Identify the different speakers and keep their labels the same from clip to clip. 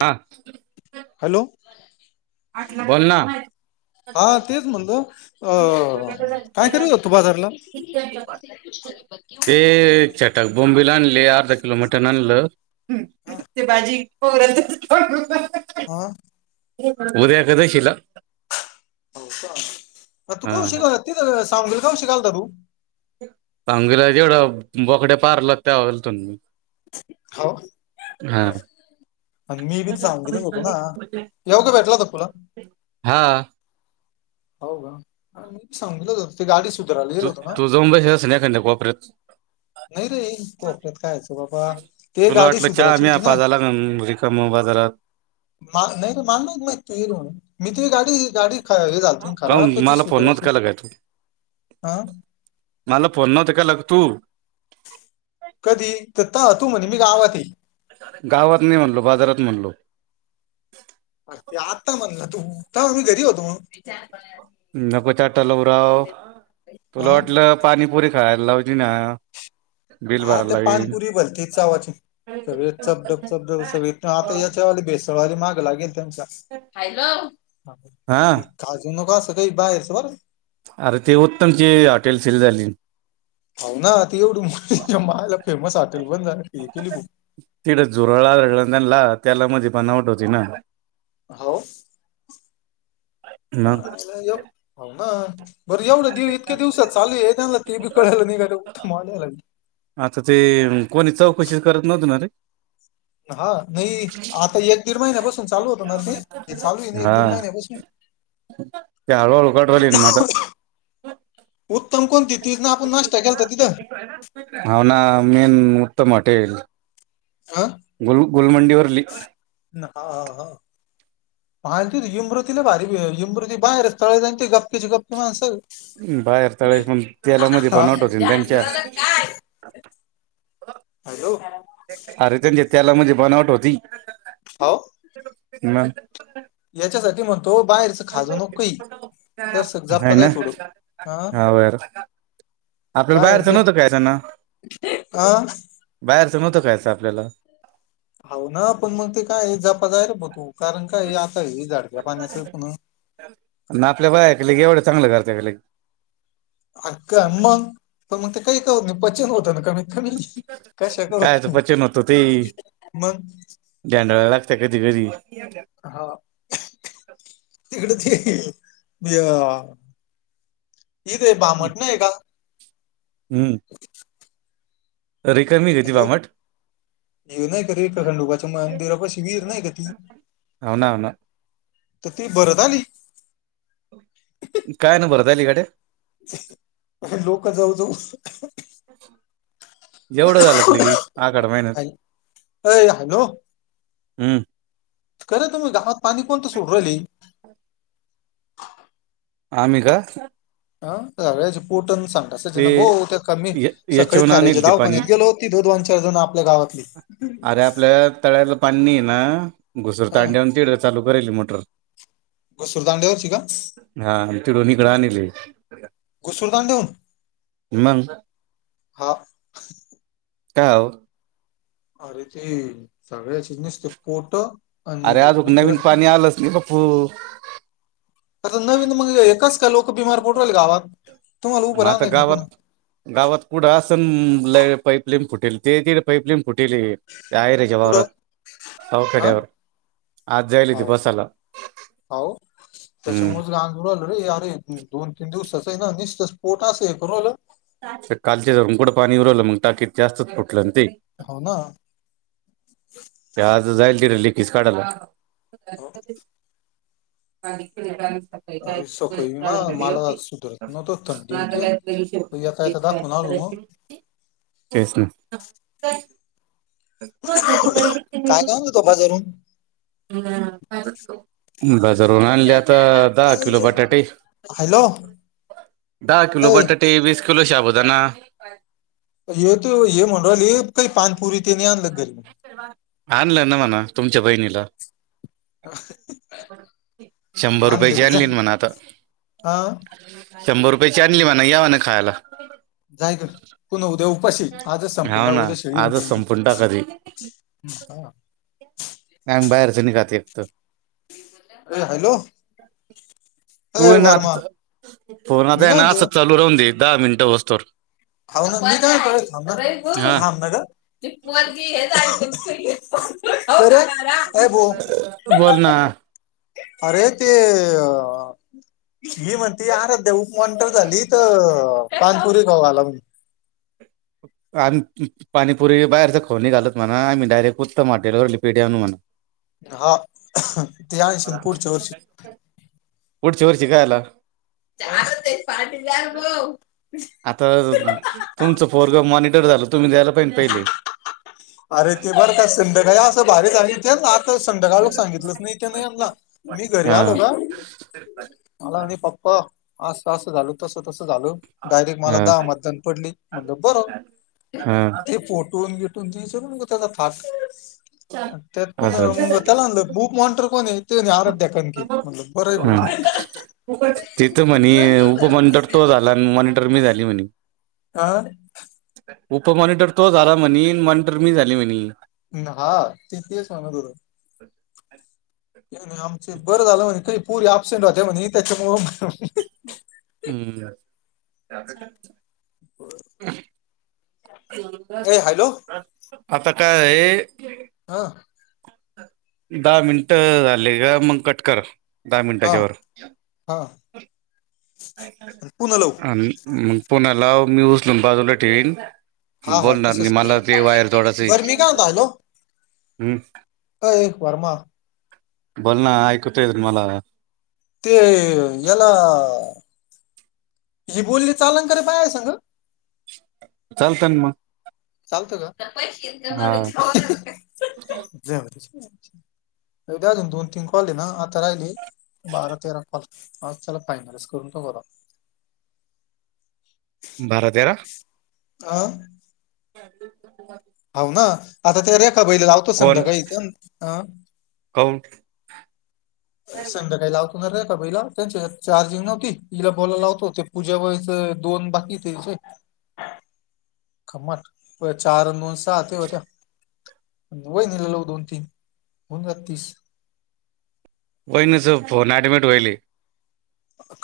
Speaker 1: ''हां''
Speaker 2: हॅलो,
Speaker 1: बोल ना.
Speaker 2: म्हणत अ काय करू हो तू बाजारला.
Speaker 1: एक चटक बोम्बीला आणले अर्धा किलो मटन आणलं हम्म, तेल भाजी. हो [inaudible]
Speaker 2: हा,
Speaker 1: हे बाबा उद्या कदशीला.
Speaker 2: [inaudible] आर तू
Speaker 1: हा
Speaker 2: कवाशी तिथं सामग्री काय शिकाल घालताय बघू.
Speaker 1: सांगला जेवढं बकड्या पारल त्यावरल तून.
Speaker 2: हो
Speaker 1: हा,
Speaker 2: आणि मी बी सांगितच होतो ना या अगोदर भेटला का तुला.
Speaker 1: हा,
Speaker 2: हो का मी सांगितलं तर ते गाडी सुधारायला गेलं होत ना.
Speaker 1: [unintelligible] तोब स्नेपर
Speaker 2: नाही रे कोपऱ्यात काय आहे बाबा ते
Speaker 1: तुला
Speaker 2: गाडी
Speaker 1: वाटलं चहा
Speaker 2: सुधारायची होती ना
Speaker 1: आ्हीजाला रिकाम बाजारात.
Speaker 2: मला नाही मान मा म्हणत [inaudible] मी तरी गाडी गाडी ख हे झालती
Speaker 1: काऊन
Speaker 2: खराब तर ती
Speaker 1: मला
Speaker 2: दुरुस्त
Speaker 1: फोन
Speaker 2: करयाची
Speaker 1: नव्हता
Speaker 2: होती,
Speaker 1: केला काय तू
Speaker 2: आ,
Speaker 1: मला फोन नव्हता केला का तु,
Speaker 2: कधी तर ता तु म्हणे मी गावात हे.
Speaker 1: गावात नाही म्हणलो, बाजारात म्हणलो
Speaker 2: हे आता म्हणलं तू तव्हा मी घरी होतो मग
Speaker 1: नको चाटा लाऊ राव
Speaker 2: हा
Speaker 1: तुला वाटलं पाणीपुरी खायला लावजी ना बिल
Speaker 2: हा
Speaker 1: भरायला
Speaker 2: ते
Speaker 1: लावीन
Speaker 2: पाणीपुरी भलती चवाची सगळे चब डब चब ढप सगळे आता याच्यावाली बेस्ट [unintelligible] माग लागेल त्यांचा, हॅलो
Speaker 1: हा
Speaker 2: [unintelligible] असं काही बाहेर च बरं
Speaker 1: अरे ते उत्तमची हॉटेल सील झाली.
Speaker 2: हाव ना, ती एवढी चा मायला फेमस हॉटेल बंद झाली [unintelligible]
Speaker 1: तिथं झुरळ आढळल त्यांना, तेलामध्ये बनावट होती ना
Speaker 2: हाव.
Speaker 1: मग
Speaker 2: मायला यो हाव ना बरं एवढ देव इतक्या दिवसात चालू [unintelligible] ते बी कळलं नाही त्यांना [unintelligible]
Speaker 1: आता ते कोणी चौकशीच करत नव्हत ना ते
Speaker 2: हा नाही आता एक दीड महिन्यापासून चालू होत ना ते ते चालू आहे नाही एक दीड महिन्यापासून [unintelligible]
Speaker 1: त्या हळु हळु काढू [unintelligible] मग आता
Speaker 2: उत्तम कोणती तेच ना आपण नाश्ता केलता तिथं
Speaker 1: हाव ना मेन उत्तम हॉटेल
Speaker 2: अह.
Speaker 1: गुल गुलमंडीवरली
Speaker 2: हा, हा मा त इमृतीला भारी इमृती बाहेर तळे जाय त ते गप्पेची गप्पी मास
Speaker 1: बाहेर तळे पण तेलामध्ये
Speaker 2: हा,
Speaker 1: बनावट होती ना त्यांच्या
Speaker 2: [unintelligible] काय हॅलो!
Speaker 1: अरे, त्यांच्या तेला मध्ये बनावट होती.
Speaker 2: हाव.
Speaker 1: [inaudible]
Speaker 2: याच्यासाठी म्हणतो बाहेरच खाजवू नको काही जरासं
Speaker 1: हाय
Speaker 2: जपत
Speaker 1: ना
Speaker 2: जाय थोडं, हा.
Speaker 1: हाव यार आपल्याला
Speaker 2: बाहेर
Speaker 1: बाहेरचं
Speaker 2: घ्या,
Speaker 1: नव्हतं खायचं ना
Speaker 2: आ.
Speaker 1: बाहेरचं नव्हतं खायचं आपल्याला
Speaker 2: हाव ना पण मग ते काय जपा जाय बा तू कारण काय आता हे झाड काय पाण्याच पुन
Speaker 1: ना आपल्या बाया लई एवढ्या चांगल्या करत्या की लई
Speaker 2: हाका मग पण मग ते काही करत नाही पचन होत ना कमी कशा
Speaker 1: खायचं
Speaker 2: करू,
Speaker 1: पचन
Speaker 2: मग
Speaker 1: [unintelligible] लागत कधी कधी
Speaker 2: हा तिकडे ते, या इथे भामट नाहीय का?
Speaker 1: हम्म. रिकामी घेती
Speaker 2: हॅलो,
Speaker 1: भामट
Speaker 2: हे नाही का रेणुका खंडोबाच्या मंदिरापाशी विहीर नाही का ती
Speaker 1: हाव ना, ना
Speaker 2: तर ती भरत आली
Speaker 1: काय ना, भरत आली गड्या
Speaker 2: लोक जाऊ, जाऊ
Speaker 1: एवढं झालं की आखाड महिन्यात,
Speaker 2: हॅल- अय हॅलो
Speaker 1: हम्म
Speaker 2: खरं तुम्ही गावात पाणी कोण तर सोडु राहिले
Speaker 1: आम्ही का
Speaker 2: आ [inaudible] सांग असं जण
Speaker 1: ते
Speaker 2: भो त्या कमी
Speaker 1: य-
Speaker 2: सकाळी
Speaker 1: याच्याहून
Speaker 2: खाऱ्याया
Speaker 1: आणेल ते पाणी
Speaker 2: दावाखान्यात गेलो होती दो दोन चार जण आपल्या गावातली हम्म
Speaker 1: अरे आपल्या तळ्याला पाणी नाही ना घुसर
Speaker 2: हा
Speaker 1: तांड्यान तिड चालू करेल मोटर
Speaker 2: घुसूर दांड्यावरची का
Speaker 1: हा तिकडून इकडं आणिले.
Speaker 2: घुसुर दांड्यावुन
Speaker 1: मग
Speaker 2: हा
Speaker 1: काय आहो
Speaker 2: अरे ते सगळ्याची नीसती पोट आणि
Speaker 1: अरे
Speaker 2: हे
Speaker 1: अजुक
Speaker 2: दुखू
Speaker 1: नवीन
Speaker 2: राहील ना
Speaker 1: पाणी आलंच नाही बाप्पू
Speaker 2: आता नवीन मग हे कसं काय लोक बिमार पडू राहिली गावात तुम्हाला उभं
Speaker 1: म
Speaker 2: राहणार
Speaker 1: आता
Speaker 2: नाहीत नाही पुन्हा
Speaker 1: गावात गावात कुंड असणं लई पाईपलाईन फुटेल ते तिकड पाईपलाईन फुटेलेय काय रे जवारा सावखडेया
Speaker 2: आवो आवो
Speaker 1: हम्म
Speaker 2: त्याच्यामुळेच ग रे अरे दोन तीन दिवसाच आहे ना निसतच पोट अस हे करू राहिल.
Speaker 1: ते कालच्या कुड पाणी येऊं राहिलं मग टाकीत जास्तच फुटलं ते
Speaker 2: हो ना
Speaker 1: ते आज जाईल तिकडं लिकेज काढाल्यात ह
Speaker 2: अरे सकाळी
Speaker 1: [unintelligible]
Speaker 2: ना मला
Speaker 1: चा
Speaker 2: सुधरत नव्हतं थंडीन ते
Speaker 1: ओे
Speaker 2: एका
Speaker 1: आता
Speaker 2: येता दाखवून आलो मग
Speaker 1: श करायची [inaudible] तेच ना
Speaker 2: काय काय आणलं तो बाजारून
Speaker 1: हम्म काम बाजारून आणल्या आता दहा
Speaker 2: काय
Speaker 1: किलो बटाटे
Speaker 2: विचार हॅलो
Speaker 1: दहा किलो
Speaker 2: ऐ
Speaker 1: बटाटे वीस किलो साबुदाणा [unintelligible]
Speaker 2: हे ते हे म्हणु राहीली काही पानपुरी तेनी आणलं घरी
Speaker 1: आणलं ना म्हणा तुमच्या बहिणीला शंभर रुपये
Speaker 2: आणलं
Speaker 1: चे
Speaker 2: की जाय
Speaker 1: आणलेंन म्हणा आता
Speaker 2: हा
Speaker 1: शंभर रुपय चे आणले म्हणा या म्हणा खायला
Speaker 2: जाय गं पुन्हा उद्या उपाशी आजच संपून
Speaker 1: हाव
Speaker 2: टाक
Speaker 1: ना
Speaker 2: उद्या शिळी होऊन
Speaker 1: आजच
Speaker 2: जाईन ती
Speaker 1: संपून टाका ती
Speaker 2: हम हा
Speaker 1: अन् बाहेरच नि खाते एक तर
Speaker 2: अ हॅलो
Speaker 1: तू
Speaker 2: ए
Speaker 1: आहे ना
Speaker 2: वर्मा
Speaker 1: आता फोन आता
Speaker 2: मी
Speaker 1: आहे
Speaker 2: काय
Speaker 1: ना
Speaker 2: म्हणतो
Speaker 1: असंच चालू राहून देेत दहा मिनटं होसतर
Speaker 2: ह्यावं ना मी काय कळ थांब ना
Speaker 1: हा
Speaker 2: थांब ना गं ती पोरगी हे जलती
Speaker 1: बोल ना
Speaker 2: अरे ते अ [inaudible] ही म्हणते आराध्य्या ऊ मॉनिटर झाली तर, पानपुरीे खाऊ घाला म्हणे.
Speaker 1: अन् तुई पाणीपुरी बाहेरच खाऊ नाही घालत म्हणा, आम्ही डायरेक्ट उत्तम हॉटेल वरले पेढे आणू म्हणा.
Speaker 2: हा. ते आनशील पुढच्या वर्षी
Speaker 1: पुढच्या वर्षी कयाला
Speaker 2: आता तर त्यांची पार्टी द्या भो
Speaker 1: आता, तुमचं पोरग मॉनिटर झालं, तुम्ही द्यायला पाहिजे पहिले
Speaker 2: अरे ते बरं का, सिंंधकाळी असं भारीच सांगितल तेच ना आता संध्याकाळ लोक सांगितलंच नाही त्याने यानला, मी घरी आलो
Speaker 1: हा
Speaker 2: का मला म्हणे पप्पा असं तसं झाल, तसं तसं झाल. डायरेक्ट मला दहा
Speaker 1: हा
Speaker 2: मतदान पडलेत. म्हणतं बरं
Speaker 1: हा
Speaker 2: ते फोटुन बिटुन तू विचारू नको त्याचा फायदा. त्यात पण
Speaker 1: असं
Speaker 2: मग त्याला म्हणलं बुक मॉंनिटर कोणये? ते आराध्या कणकी, म्हणलं बर आहे भाऊ.
Speaker 1: ते तर म्हणे उपमॉनिटर तो झाला, आणि मॉनिटर मी झाली म्हणे.
Speaker 2: आ
Speaker 1: उपमॉनिटर तो झाला म्हणे, मॉनिटर मी झाली म्हणे.
Speaker 2: हा. ते तेच म्हणत होतो. नाही आमचे, बरं झालं म्हणे काही पोरी अऍबसेंट राहता म्हणे, त्याच्यामुळं
Speaker 1: [unintelligible]
Speaker 2: ए हॅलो
Speaker 1: आता काय आहे?
Speaker 2: हा.
Speaker 1: दहा मिनिट झाले का, मग कट कर. दहा मिनिटाच्या
Speaker 2: हा
Speaker 1: वर
Speaker 2: हा. पुन्हा लावू
Speaker 1: [inaudible] अ मग पुन्हा लाव, मी उचलून बाजूला ठेविन.
Speaker 2: हा हा
Speaker 1: बोलणार नाही.
Speaker 2: तसंच
Speaker 1: मला ते वायर तोडायचं
Speaker 2: करू बरं मी
Speaker 1: आहे.
Speaker 2: काय म्हणतो हॅलो
Speaker 1: [inaudible] हम्म.
Speaker 2: अय वर्मा
Speaker 1: बोल ना, ऐकु येतय मला.
Speaker 2: ते याला, [inaudible] ही बोलली चालन कारे बायांन संग.
Speaker 1: चालतं ना मग.
Speaker 2: चालत का? [inaudible]
Speaker 1: हा
Speaker 2: जाउ दे. [inaudible] अजून दोन, तीन कॉल आहे ना, आता राहिले बारा तेरा कॉल. आज त्याला फायनलच करतो बरा
Speaker 1: बारा तेरा
Speaker 2: आ
Speaker 1: हं [unintelligible]
Speaker 2: हाव ना. आता ते रेखा बाईला लावतो संधाकाळी एक दोन
Speaker 1: काउन
Speaker 2: संध्याकाळी लावतो रेखा बाईला त्यांच्या चार्जिंग नव्हती, हिला बोलायला लावतो. ते पूजा बाईचं दोन बाकी त्यांचे. [inaudible] गंमत व्हंय चार, अन दोन सहा दहा ते होत्यात. [inaudible] वहिनीला लावून दोन, तीन [inaudible] होऊन जातात तीस.
Speaker 1: वहिनीचा फोन ऍडमिट व्हायला.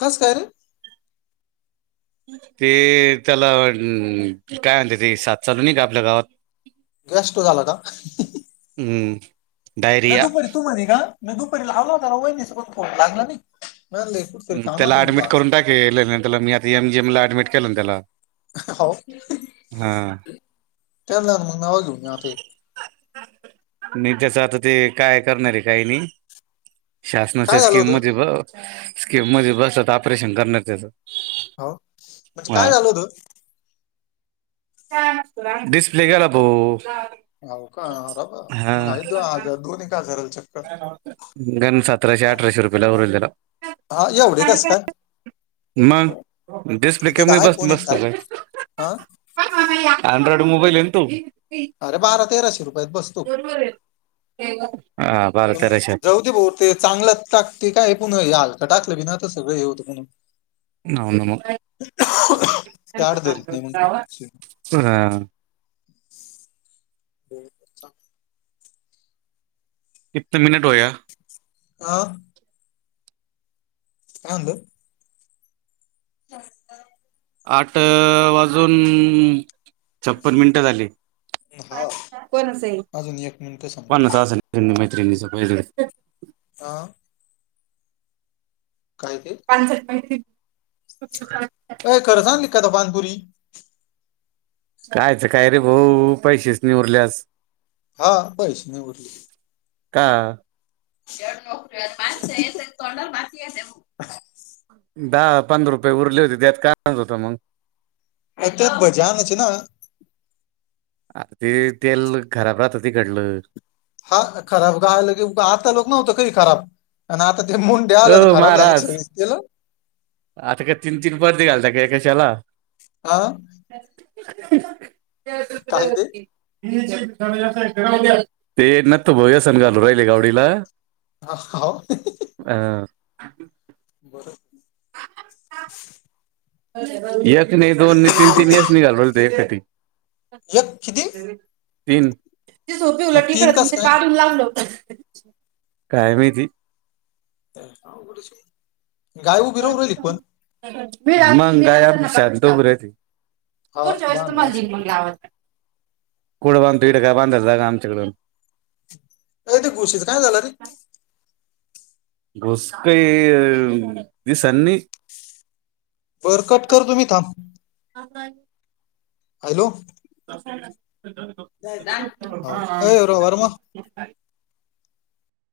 Speaker 2: कस काय रे!
Speaker 1: ते त्याला काय म्हते ते साथ चालू नाही का आपल्या गावात
Speaker 2: गॅस्ट्रो झाल का?
Speaker 1: हम्
Speaker 2: मग दुपारी तू म्हणे का. मी दुपारी लावला होता ना वहिणीसनी फोन लागला नाही म्ह
Speaker 1: त्याला ऍडमिट करून टाके त्याला, मी आता एमजीएम ला ऍडमिट केलं ना त्याला
Speaker 2: हो
Speaker 1: हा
Speaker 2: त्या मग नावा घेऊन आता
Speaker 1: नाही त्याच आता ते काय करणार आहे काही नाही. शासनाच्या
Speaker 2: काय झालं
Speaker 1: स्कीम
Speaker 2: होतं
Speaker 1: मध्ये बग स्कीम मध्ये बसत ऑपरेशन करण्यार त्याच.
Speaker 2: हो म्हणजे काय
Speaker 1: हा
Speaker 2: झाल होत.
Speaker 1: [unintelligible] डिस्प्ले गेला तो
Speaker 2: हो का रबा मग द आजार दोन एक आजाराल चक्क
Speaker 1: सतराशे, अठराशे रुपये लागू राहिले त्याला
Speaker 2: हा एवढे कस काय?
Speaker 1: मग डिस्प्ले
Speaker 2: ते
Speaker 1: कमी
Speaker 2: काय
Speaker 1: मधी
Speaker 2: फोन एक
Speaker 1: बसतो काय?
Speaker 2: हा
Speaker 1: अँड्रॉइड मोबाईल आहे ना तो.
Speaker 2: अरे बारा तेराशे रुपयात बसतो
Speaker 1: हा. बारा
Speaker 2: पण मग
Speaker 1: तेराशे
Speaker 2: जाऊ
Speaker 1: हो
Speaker 2: दे भाऊ ते चांगलंच टाक ते काय पुन्हा हलकां टाकलं बी ना तर सगळं हे होतं म्हणून ते
Speaker 1: हो
Speaker 2: आड धरीत नाही मग
Speaker 1: [unintelligible]
Speaker 2: ते
Speaker 1: इतना मिनट होया.
Speaker 2: हो. काय म्हणले? [inaudible]
Speaker 1: आठ वाजून छप्पन मिनिट झाली.
Speaker 2: हा
Speaker 1: कोणाच आहे
Speaker 2: अजून एक मिनिट समजा
Speaker 1: [unintelligible] [unintelligible]
Speaker 2: हा. काय ते?
Speaker 1: [unintelligible]
Speaker 2: अय खरंच सांग आणली काय तू पाणीपुरी
Speaker 1: कायचं काय रे भाऊ पैसेच नाही उरले आज
Speaker 2: हा पैसे नाही उरले!
Speaker 1: का.
Speaker 2: [unintelligible]
Speaker 1: दहा, पंधरा रुपये उरले होते त्यात काय आणायचं होत मग.
Speaker 2: त्याच्यात भजे आणायचे ना?
Speaker 1: अ ते तेल खराब राहतं तिकडलं.
Speaker 2: हा खराब काय लगे आता लोक नव्हत काही खराब. आणि आता ते मुंडे आलं तर
Speaker 1: ओ
Speaker 2: खराब झालं का
Speaker 1: महाराज
Speaker 2: सगळे तेल
Speaker 1: आता काय तीन, तीन परर्द घालता का कशाला.
Speaker 2: हा
Speaker 1: त्या तिकडे
Speaker 2: काय ते
Speaker 1: होती. ते नत्थू भाऊ यसन घालू राहिले गावडीला.
Speaker 2: हा ओ
Speaker 1: अं, एक नाही दोन नाही तीन, तीन यसनी घालू राहिले एक खट्टी.
Speaker 2: एक किती?
Speaker 1: तीन, ती सोपी उलट,
Speaker 2: तीन
Speaker 1: कळत नाय
Speaker 2: कस
Speaker 1: ते
Speaker 2: काय
Speaker 1: काढून लावलं होत. काय माहिती
Speaker 2: अवघडच हे, गाय उभी राहु राहिली क पण?
Speaker 1: हं लावते, मंग गाई आपली शांत उभी राहयती.
Speaker 2: हा
Speaker 1: पुढच्या वेळेस
Speaker 2: बांधला
Speaker 1: तुम्हाला
Speaker 2: असं
Speaker 1: दिईन मंग लावायला, कुठं बांधतो इड गाई बांधायला जागा आमच्या कडं.
Speaker 2: अय तेे घुशीच काय झालं रे?
Speaker 1: घूस काही अ दिसेना नयी
Speaker 2: बर कट करतो मी थांब.
Speaker 1: आता
Speaker 2: हॅलो दादा हो ए रो वर्मा
Speaker 1: [unintelligible]